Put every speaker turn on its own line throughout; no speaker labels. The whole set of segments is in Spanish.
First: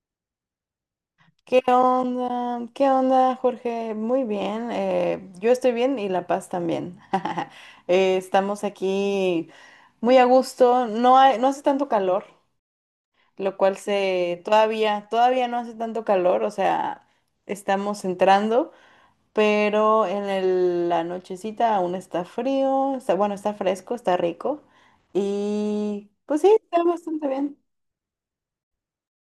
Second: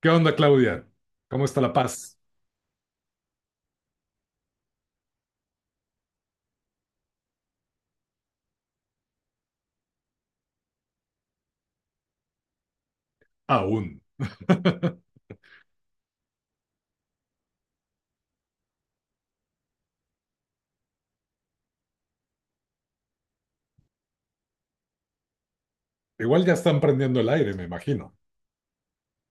¿Qué onda, Claudia? ¿Cómo está
¿Qué
La Paz?
onda? ¿Qué onda, Jorge? Muy bien. Yo estoy bien y La Paz también. Estamos aquí muy a gusto. No hace tanto calor, lo cual
Aún.
se todavía, todavía no hace tanto calor. O sea, estamos entrando, pero la nochecita aún está frío. Está, bueno, está fresco, está rico. Y pues
Igual
sí,
ya están
está
prendiendo el
bastante
aire,
bien.
me imagino.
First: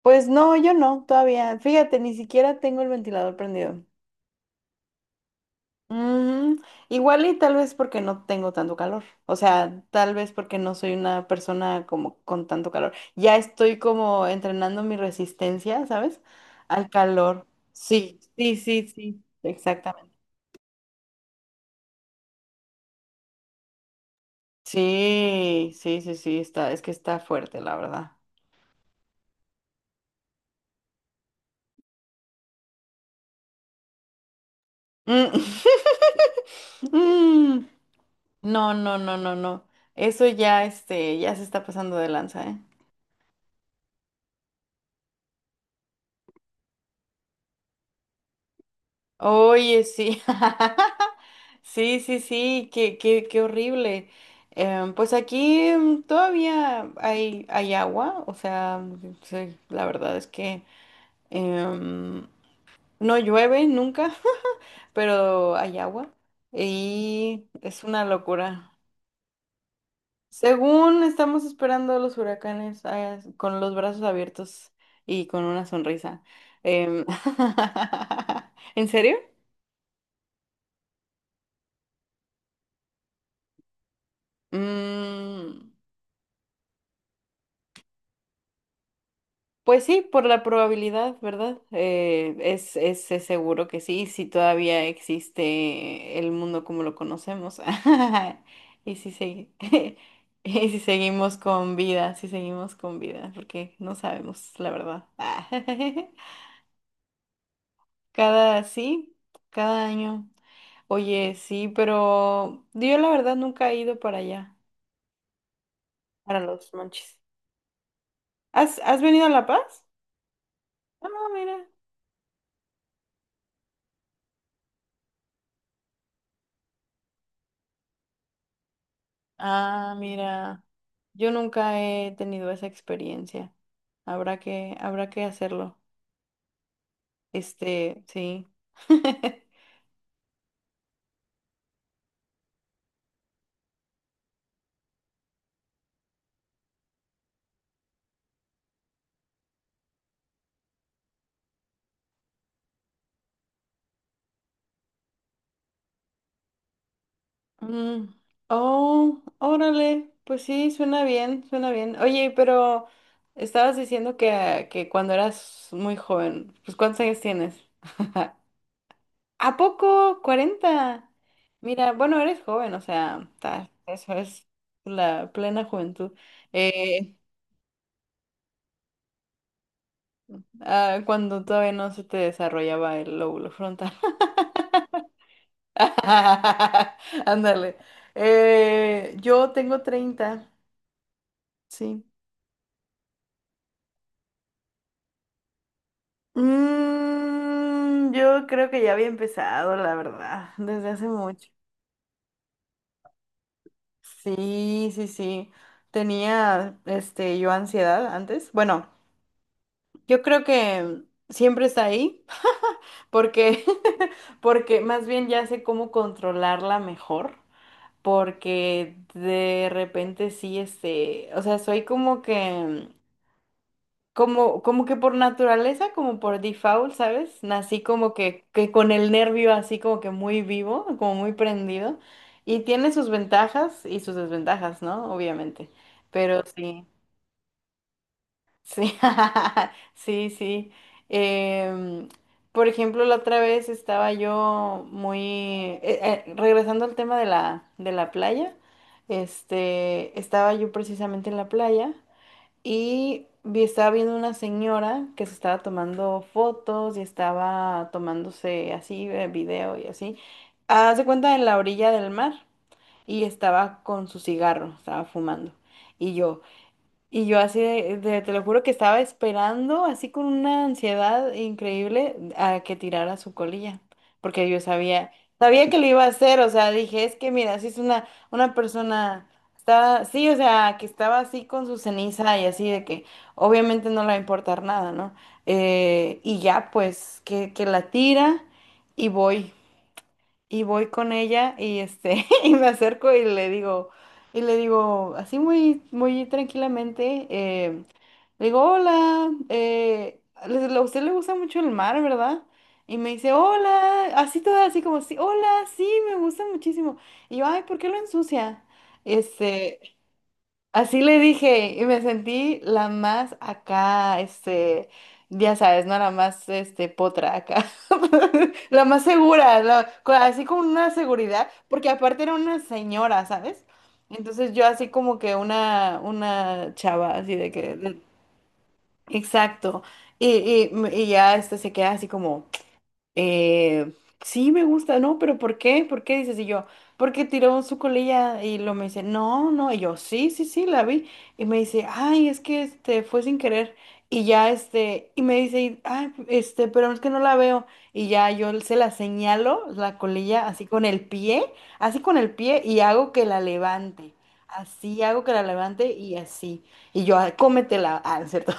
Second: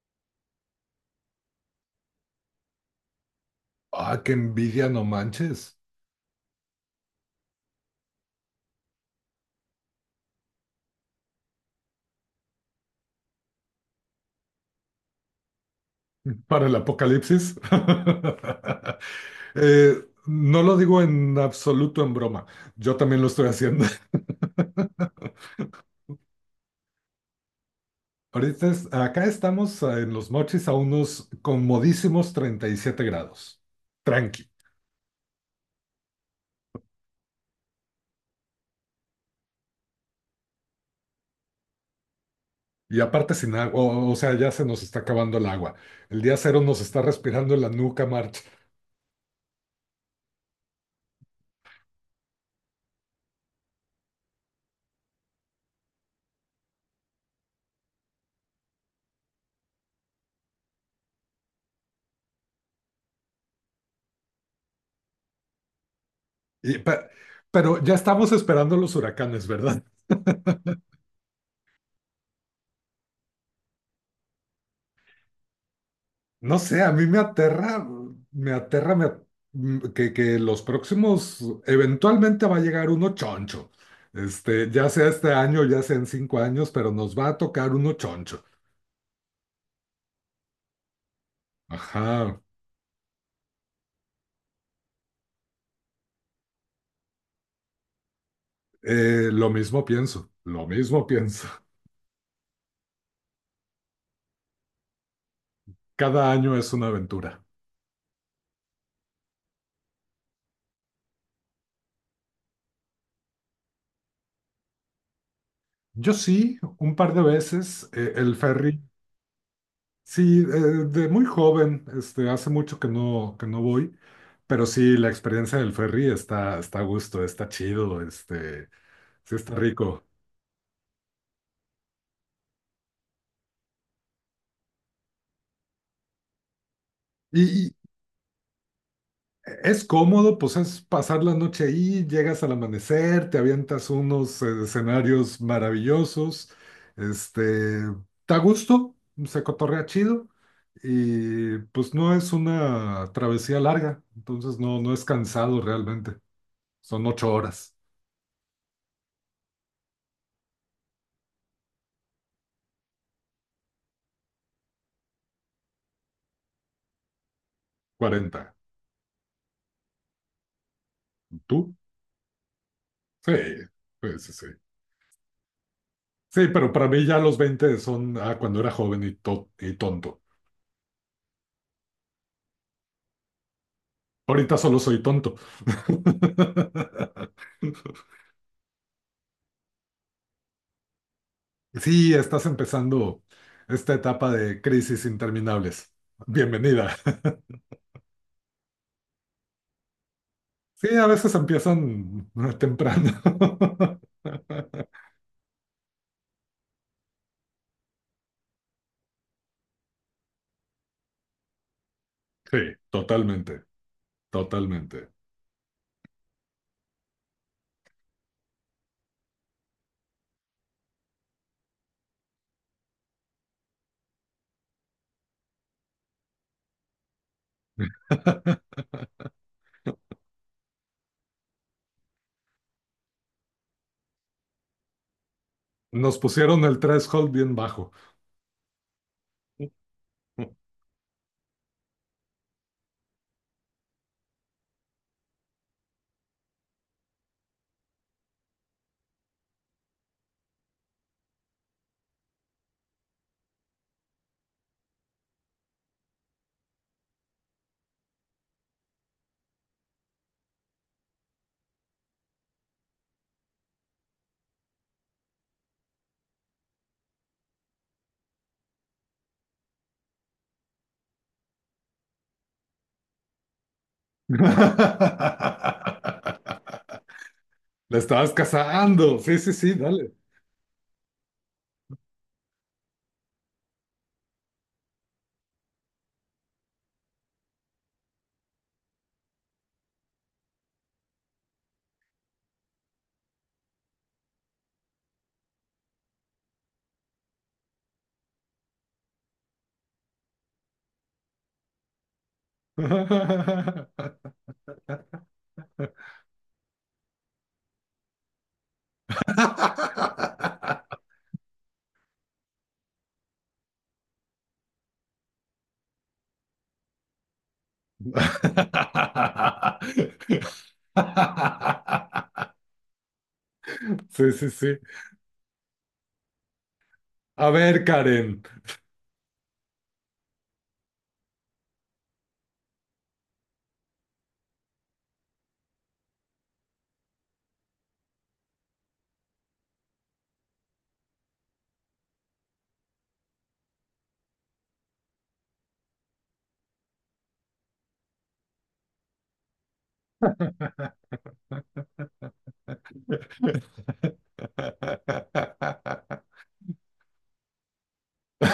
Pues no, yo no, todavía. Fíjate, ni siquiera tengo el ventilador prendido.
Ah, qué envidia, no manches.
Mm, igual y tal vez porque no tengo tanto calor. O sea, tal vez porque no soy una persona como con tanto calor. Ya estoy como entrenando mi resistencia, ¿sabes?
Para el
Al calor.
apocalipsis.
Sí, sí, sí, sí.
Eh,
Exactamente.
no lo digo en absoluto en broma. Yo también lo estoy haciendo.
Sí, sí, sí, sí, es que está fuerte, la verdad.
Ahorita acá estamos en Los Mochis a unos comodísimos 37 grados. Tranqui.
Mm. Mm. No, no, no, no, no. Eso ya, este, ya se está pasando de lanza, ¿eh?
Y aparte sin agua, o sea, ya se nos está acabando el agua. El día cero nos está respirando en la nuca, March.
Oye, sí. Sí, sí, sí, qué horrible. Pues aquí todavía hay agua, o sea, sí, la verdad es que em, no llueve nunca, pero hay agua
Y pe-
y es
pero ya
una
estamos
locura.
esperando los huracanes, ¿verdad?
Según estamos esperando los huracanes con los brazos abiertos y con una sonrisa.
No sé, a
Em,
mí me aterra, me
¿En
aterra me
serio?
at- que los próximos, eventualmente va a llegar uno choncho. Ya sea este año,
Mm.
ya sea en 5 años, pero nos va a tocar uno choncho.
Pues sí, por la probabilidad, ¿verdad? Eh,
Ajá,
es, es, es seguro que sí, si todavía existe el mundo como lo conocemos. Y si segui-
lo mismo pienso,
y
lo
si
mismo
seguimos
pienso.
con vida, si seguimos con vida, porque no sabemos, la verdad.
Cada año es una aventura.
Sí, cada año. Oye, sí, pero yo la verdad nunca he ido para allá,
Yo
para
sí,
los
un par
monchis.
de veces, el
¿Has,
ferry.
has venido a La Paz?
Sí, de
Ah,
muy
mira.
joven, hace mucho que no voy, pero sí, la experiencia del ferry está a gusto, está chido, sí está
Ah,
rico.
mira, yo nunca he tenido esa experiencia. Habrá que hacerlo.
Y, y
Este, sí.
es cómodo, pues es pasar la noche ahí, llegas al amanecer, te avientas unos escenarios maravillosos, este, está a gusto, se cotorrea chido, y pues no es una travesía larga, entonces no es cansado realmente, son 8 horas,
Mm. Oh, órale, pues sí, suena bien, suena bien. Oye, pero estabas diciendo que, cuando eras muy joven, pues ¿cuántos años tienes?
40.
¿A poco? 40.
¿Tú?
Mira, bueno, eres joven, o sea,
Sí,
eso
sí, sí,
es
sí.
la plena juventud.
Sí, pero para mí
Eh,
ya los 20 son cuando era joven y tonto.
Ah, cuando todavía no se te desarrollaba el lóbulo frontal.
Ahorita solo soy tonto.
Ándale. Yo tengo 30, sí.
Sí, estás empezando esta etapa de crisis interminables. Bienvenida.
Yo creo que ya había empezado, la verdad, desde
Sí,
hace
a veces
mucho.
empiezan temprano.
Sí, sí, sí. Tenía, este, yo ansiedad antes. Bueno, yo creo que siempre está ahí,
Sí,
porque,
totalmente,
porque más
totalmente.
bien ya sé cómo controlarla mejor. Porque de repente sí, este, o sea, soy como que, como que por naturaleza, como por default, ¿sabes? Nací como que con el nervio así como que muy vivo, como muy prendido, y tiene sus ventajas y sus desventajas, ¿no? Obviamente,
Nos
pero
pusieron el
sí.
threshold bien bajo.
Sí, sí, sí. Em, por ejemplo, la otra vez estaba yo muy, eh, regresando al tema de la, playa, este, estaba yo precisamente en la playa y estaba viendo una señora que se estaba tomando fotos y estaba tomándose así, video y así. Haz de cuenta en la orilla del mar y estaba con su cigarro, estaba fumando. Y yo, y yo así, te lo juro que estaba esperando, así con una ansiedad increíble, a que tirara su colilla, porque yo sabía que lo iba a hacer, o sea, dije, es que mira, si es
La
una,
estabas
una
cazando.
persona,
Sí, sí, sí,
estaba,
dale.
sí, o sea, que estaba así con su ceniza y así, de que obviamente no le va a importar nada, ¿no? Y ya, pues, que, la tira y voy con ella y este y me acerco y le digo así muy muy tranquilamente le digo hola, a usted le gusta mucho el mar, ¿verdad? Y me dice hola, así toda, así como sí, hola, sí, me gusta muchísimo. Y yo, ay, ¿por qué lo ensucia? Este, así le dije y me sentí la más acá, este, ya sabes, ¿no? La más, este, potra acá, la más segura, así con una seguridad, porque aparte era una señora, ¿sabes?
Sí,
Entonces
sí,
yo
sí.
así como que una chava, así de
A
que,
ver,
de-
Karen.
exacto, y, y ya este se queda así como... Eh, sí, me gusta, ¿no? Pero ¿por qué? ¿Por qué? Dices, y yo, porque tiró su colilla. Y lo me dice, no, no, y yo, sí, sí, sí, la vi. Y me dice, ay, es que este fue sin querer. Y ya este, y me dice, y, ay, este, pero es que no la veo. Y ya yo se la señalo, la colilla, así con el pie, así con el pie, y hago que la levante. Así hago que la levante y así. Y yo, "Ah, cómetela, ah, ¿no es cierto?"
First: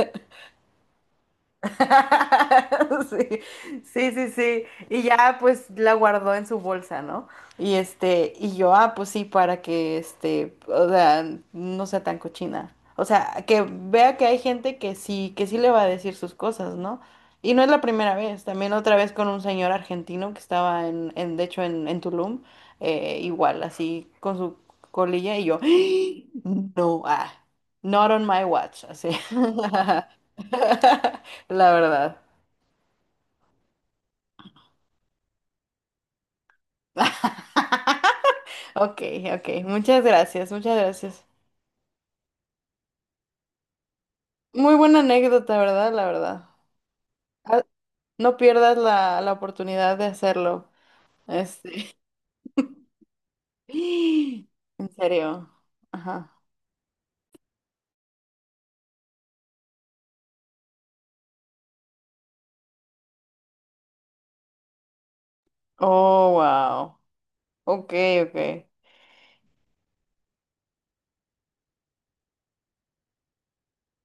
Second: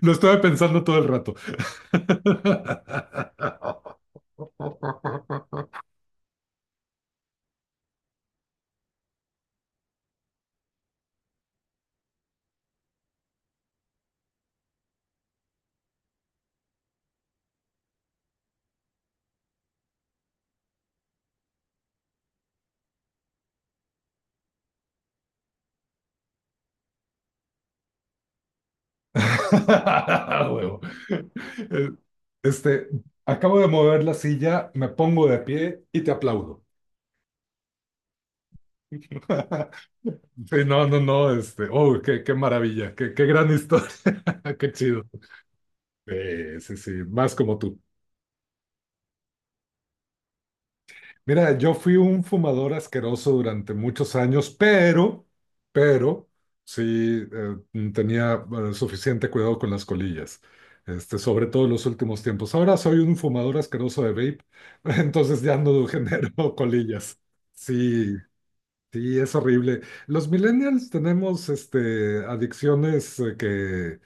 Lo estuve pensando todo el rato.
Sí, sí, sí, sí. Y ya pues la guardó en su bolsa, ¿no? Y este, y yo, ah, pues sí, para que este, o sea, no sea tan cochina. O sea, que vea que hay gente que sí le va a decir sus cosas, ¿no? Y no es la primera vez, también otra vez con un señor argentino que estaba en, de hecho, en Tulum, igual, así, con su colilla, y yo, no, ah, not on my watch, así.
Huevo.
la
Eh,
verdad.
Este, acabo de mover la silla, me pongo de pie y te aplaudo.
Ok, ok. Muchas gracias,
Sí,
muchas
no, no,
gracias.
no, oh, qué maravilla, qué gran historia, qué
Muy buena
chido.
anécdota, ¿verdad? La verdad.
Sí, sí, más como
Ah,
tú.
no pierdas la oportunidad de hacerlo.
Mira, yo fui
Este.
un fumador asqueroso durante muchos años,
En
pero,
serio.
pero,
Ajá.
sí tenía suficiente cuidado con las colillas, sobre todo en los últimos tiempos. Ahora soy un fumador asqueroso de vape, entonces ya no genero
Oh, wow.
colillas.
Ok,
Sí,
ok.
sí, es horrible. Los millennials tenemos adicciones que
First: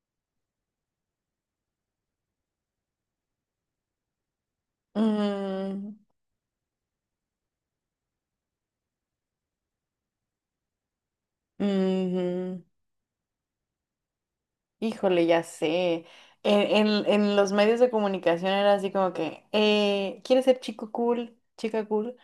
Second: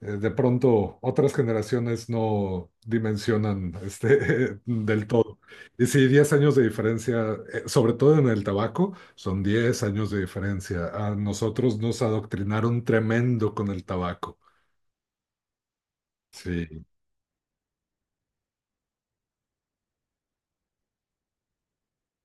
de pronto otras generaciones no dimensionan del todo. Y
Mm.
sí, 10 años de diferencia, sobre todo en el tabaco, son 10 años de diferencia. A nosotros nos
Ujú.
adoctrinaron tremendo con el tabaco.
Híjole, ya sé.
Sí.
En, en los medios de comunicación era así como que, ¿quieres ser chico cool? Chica cool.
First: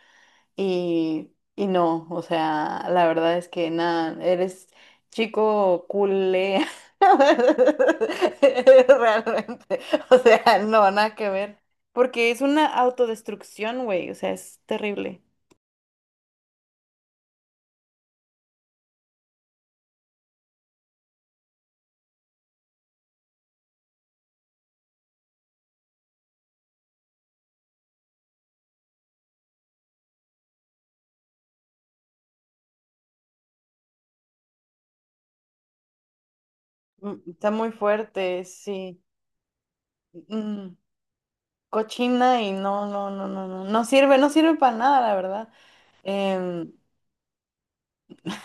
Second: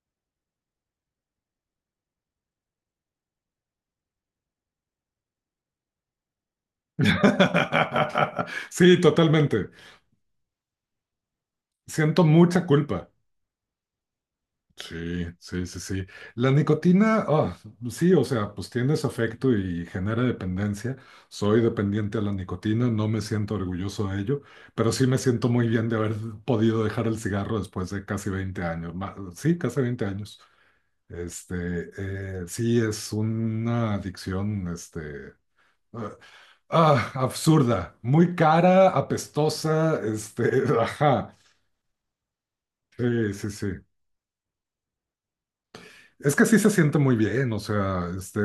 Y no, o sea, la verdad es que nada, eres chico culé.
Sí, totalmente.
Realmente, o sea, no, nada que ver.
Siento
Porque es una
mucha culpa.
autodestrucción, güey, o sea, es terrible.
Sí, sí, sí, sí. La nicotina, sí, o sea, pues tienes afecto y genera dependencia. Soy dependiente a la nicotina, no me siento orgulloso de ello, pero sí me siento muy bien de haber podido dejar el cigarro después de casi 20 años. Sí, casi 20 años. Este, sí, es una adicción, ah,
Mm. Está muy
absurda, muy
fuerte,
cara,
sí.
apestosa,
Mm,
ajá.
cochina y no, no, no,
Sí,
no,
sí,
no,
sí.
no sirve, no sirve para nada, la verdad.
Es que sí se
Em,
siente muy bien, o sea, e-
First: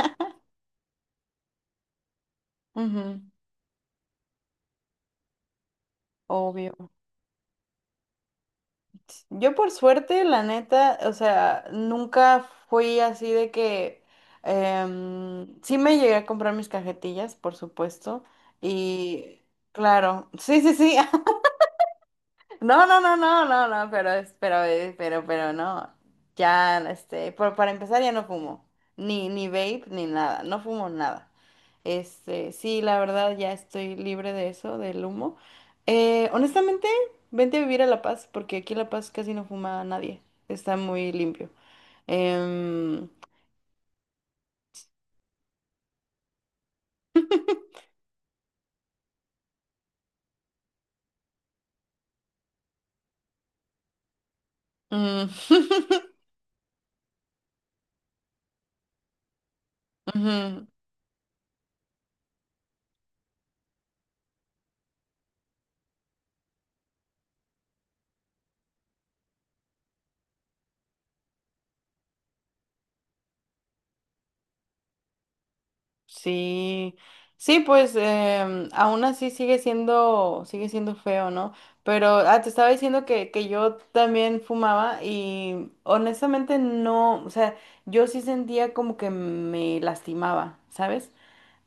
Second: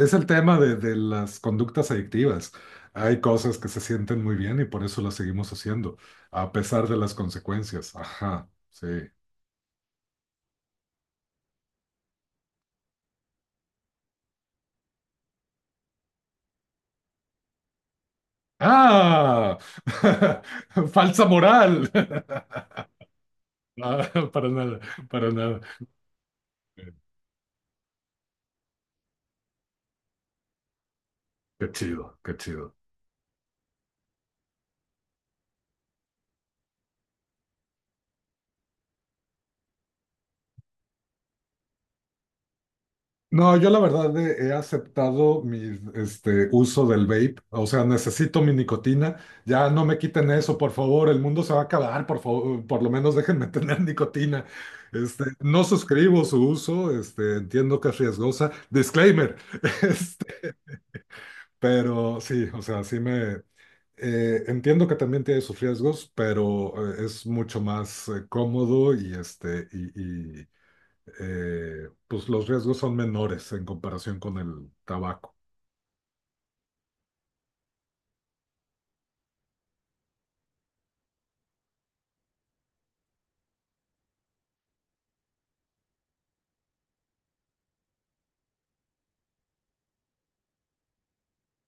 e- es el tema de las conductas adictivas. Hay
ujú,
cosas que se sienten muy bien y por eso las seguimos haciendo, a pesar
obvio.
de las consecuencias. Ajá, sí.
Pues, yo por suerte, la neta, o sea, nunca fui así de que... Sí me llegué a comprar mis cajetillas, por supuesto. Y
¡Ah!
claro, sí, sí, sí.
Falsa moral.
No, no, no, no, no, no,
Ah,
pero,
para
pero,
nada,
pero,
para
pero
nada.
no. Ya, este, para empezar ya no fumo, ni vape, ni nada, no fumo nada.
Qué chido, qué
Este,
chido.
sí, la verdad ya estoy libre de eso, del humo. Honestamente, vente a vivir a La Paz, porque aquí en La Paz casi no fuma nadie, está muy limpio. Em,
No, yo la verdad he aceptado mi uso del vape, o sea, necesito mi nicotina, ya no me quiten eso, por favor, el mundo se va a acabar, por favor, por lo menos déjenme tener nicotina.
mm.
No suscribo su uso, entiendo que es riesgosa, disclaimer, este,
Ujú.
pero sí, o sea, sí me... entiendo que también tiene sus riesgos, pero es mucho más cómodo y pues los riesgos son menores en comparación con el tabaco,
Sí, sí, pues aún así sigue siendo feo, ¿no? Pero te estaba diciendo que, yo también fumaba y honestamente no, o sea, yo sí sentía como que me lastimaba, ¿sabes?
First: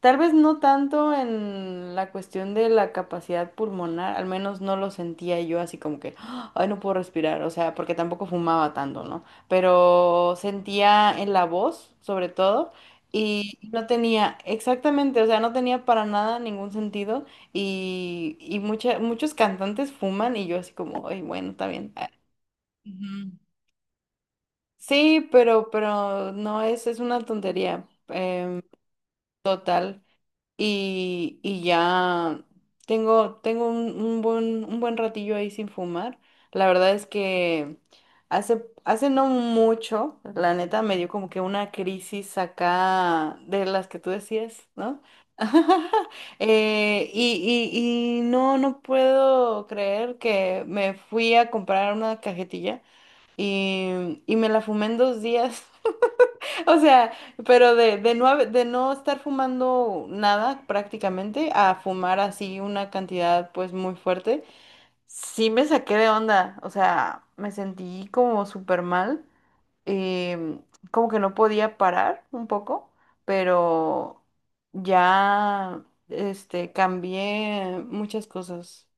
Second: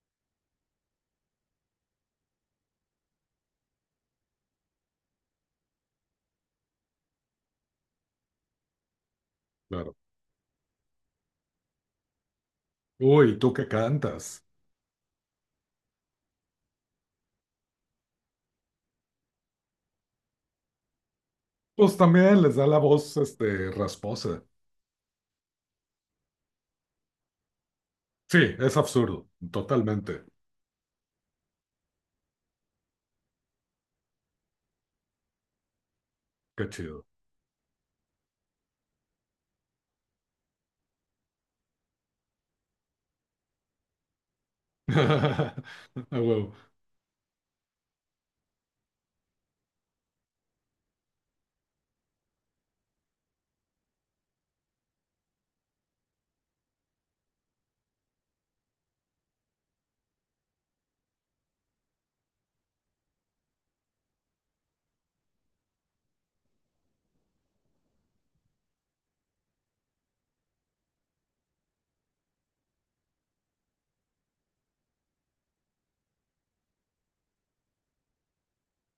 Tal vez no tanto en la cuestión de la capacidad pulmonar, al menos no lo sentía yo así como que, "Ah, ay, no puedo respirar", o sea, porque tampoco fumaba tanto, ¿no?
claro.
Pero sentía en la voz, sobre todo,
Uy, ¿tú
y
qué
no tenía,
cantas?
exactamente, o sea, no tenía para nada ningún sentido y, muchos cantantes fuman y yo así como, ay, bueno, está bien.
Pues también les da la voz,
Ujú.
rasposa.
Sí, pero, no es, es una tontería.
Sí,
em,
es absurdo, totalmente.
y, ya tengo un buen ratillo ahí sin fumar. La
Qué
verdad
chido.
es que hace no mucho, la neta, me dio como que una crisis acá de las que tú decías, ¿no?
A huevo.
Y, y no no puedo creer que me fui a comprar una cajetilla y, me la fumé en 2 días. O sea, pero de no estar fumando nada prácticamente a fumar así una cantidad pues muy fuerte, sí me saqué de onda, o sea, me sentí como súper mal, eh, como que no podía parar un poco, pero ya este, cambié muchas cosas,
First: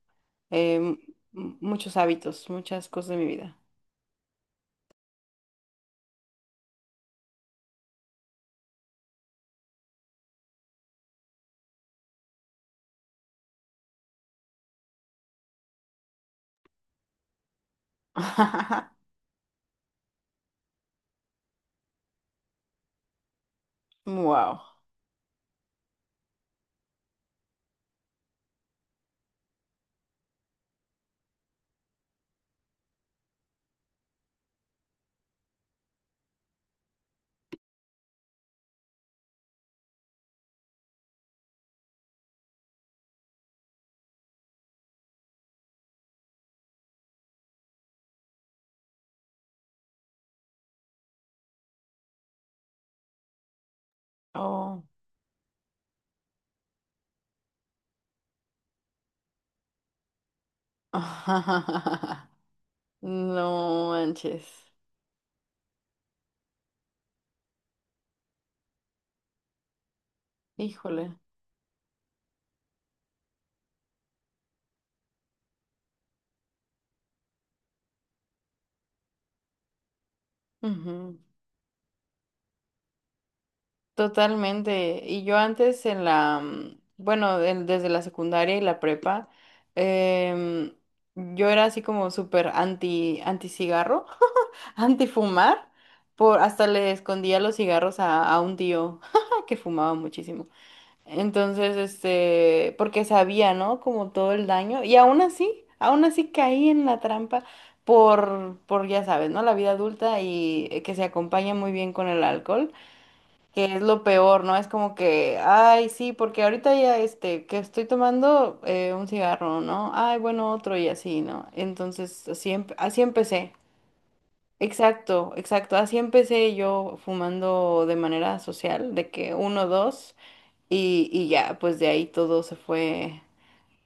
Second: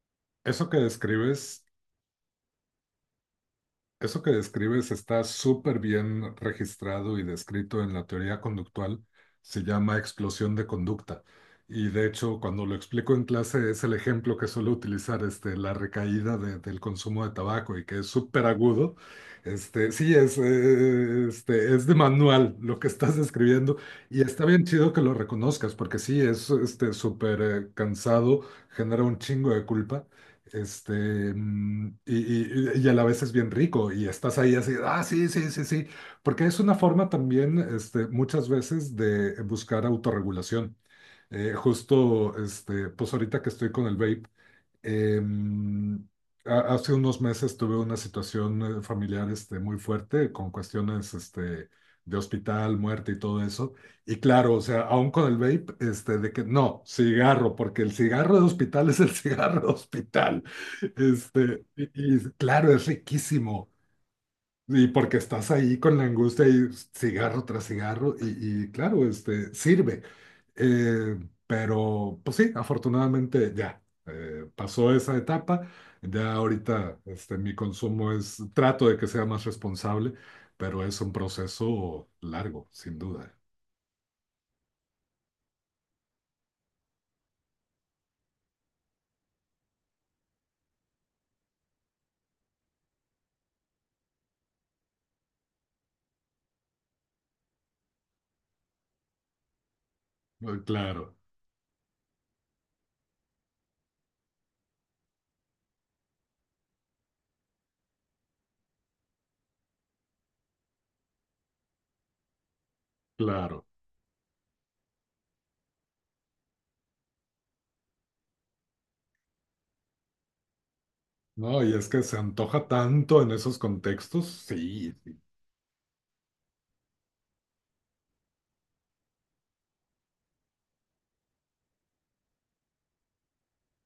Eso
eh,
que
m-
describes
muchos hábitos, muchas cosas de mi vida.
Eso que describes está súper bien registrado y descrito en la teoría conductual, se llama explosión de conducta. Y de hecho, cuando lo explico en clase, es el ejemplo que suelo utilizar, la recaída del consumo de tabaco y que es súper agudo. Sí, es de manual lo que estás describiendo y está
Wow.
bien chido que lo reconozcas porque sí, es súper cansado, genera un chingo de culpa. Este, mm, y, y a la vez es bien rico y estás ahí así, sí, sí, sí, sí, porque es una forma también, muchas veces de buscar autorregulación. Justo, pues ahorita que estoy con el vape. Em, hace unos meses tuve una situación familiar muy fuerte con cuestiones de hospital, muerte y todo eso. Y claro, o sea,
Oh.
aún con el vape, de que no, cigarro, porque el cigarro de hospital es el cigarro de hospital. Y claro, es riquísimo.
No manches,
Y porque estás ahí con la angustia y cigarro tras cigarro, y claro, sirve.
híjole.
Eh, pero, pues sí, afortunadamente ya pasó esa etapa. Ya ahorita mi consumo es, trato de que sea más responsable, pero es un
Ujú.
proceso largo, sin duda.
Totalmente. Y yo antes bueno, desde la secundaria y la prepa, em, yo era así como súper anti cigarro, anti fumar, hasta le escondía los cigarros a, un tío que fumaba muchísimo.
Claro,
Entonces, este, porque sabía, ¿no? Como todo el daño. Y aún así caí en la trampa, ya sabes, ¿no? La vida adulta y que se acompaña muy bien con el alcohol, que
claro.
es lo peor, ¿no? Es como que, ay, sí, porque ahorita ya, este, que estoy tomando un cigarro, ¿no? Ay, bueno, otro y así, ¿no?
No, y es que se
Entonces, así,
antoja
así
tanto en
empecé.
esos contextos, sí, sí.
Exacto, exacto. Así empecé yo fumando de manera social, de que uno, dos. Y ya, pues de ahí todo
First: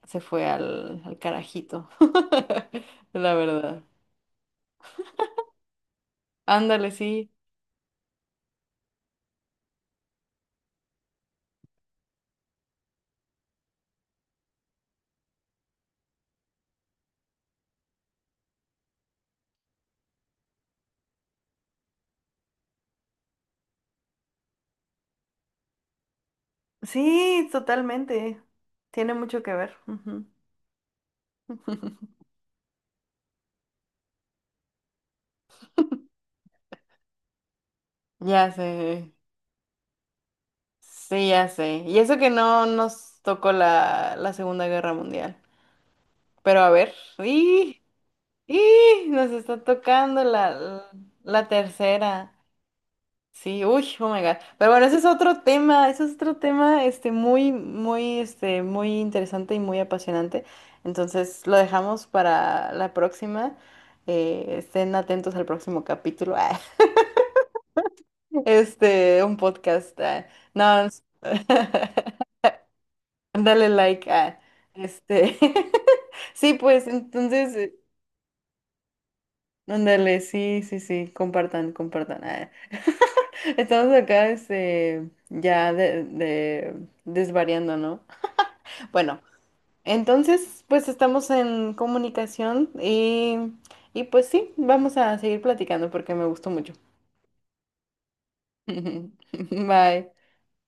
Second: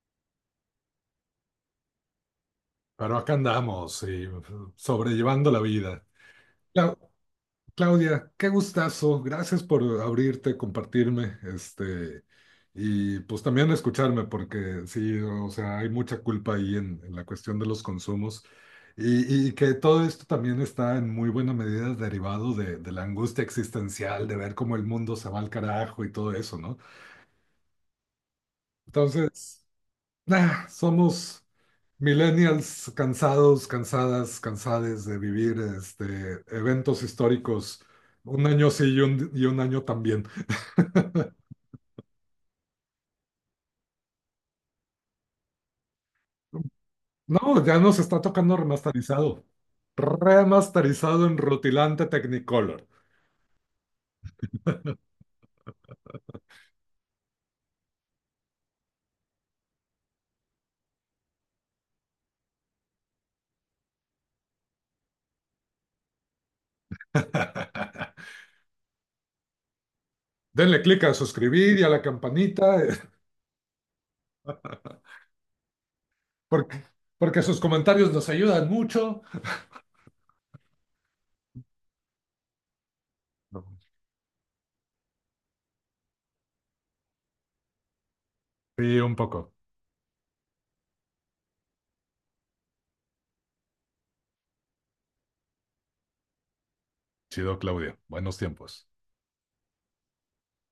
se fue al carajito,
Pero
la
acá
verdad.
andamos, sí, sobrellevando la vida.
Ándale,
La-
sí.
Claudia, qué gustazo. Gracias por abrirte, compartirme, y pues también escucharme, porque sí, o sea, hay mucha culpa ahí en, la cuestión de los consumos. Y que todo esto también está en muy buena medida derivado de la angustia existencial, de ver cómo el mundo se va al carajo y todo eso, ¿no?
Sí, totalmente. Tiene mucho que
Entonces,
ver. Ujú.
Somos millennials cansados, cansadas, cansades de vivir eventos históricos un
Ya
año
sé,
sí y un año también.
sí, ya sé. Y eso que no nos tocó la Segunda Guerra Mundial. Pero a ver,
No, ya
¡y!
nos está tocando
¡Y! Nos
remasterizado.
está tocando la,
Remasterizado en
la
rutilante
tercera.
Technicolor.
Sí, uy, oh my God. Pero bueno, ese es otro tema, ese es otro tema, este, muy, muy, este, muy interesante y muy apasionante. Entonces, lo dejamos para la próxima. Estén atentos al próximo capítulo. Ah, este, un podcast. Ah,
Denle
No, es-
clic a suscribir y a la campanita,
dale like. Este, sí,
porque,
pues,
porque
entonces,
sus comentarios nos ayudan mucho.
ándale, sí, sí, sí, compartan, compartan. Ah.
No.
Estamos acá este, ya desvariando, ¿no?
Sí, un
Bueno,
poco.
entonces pues estamos en comunicación y, pues sí, vamos a seguir platicando porque me gustó mucho.
Chido, Claudia. Buenos tiempos.
Bye.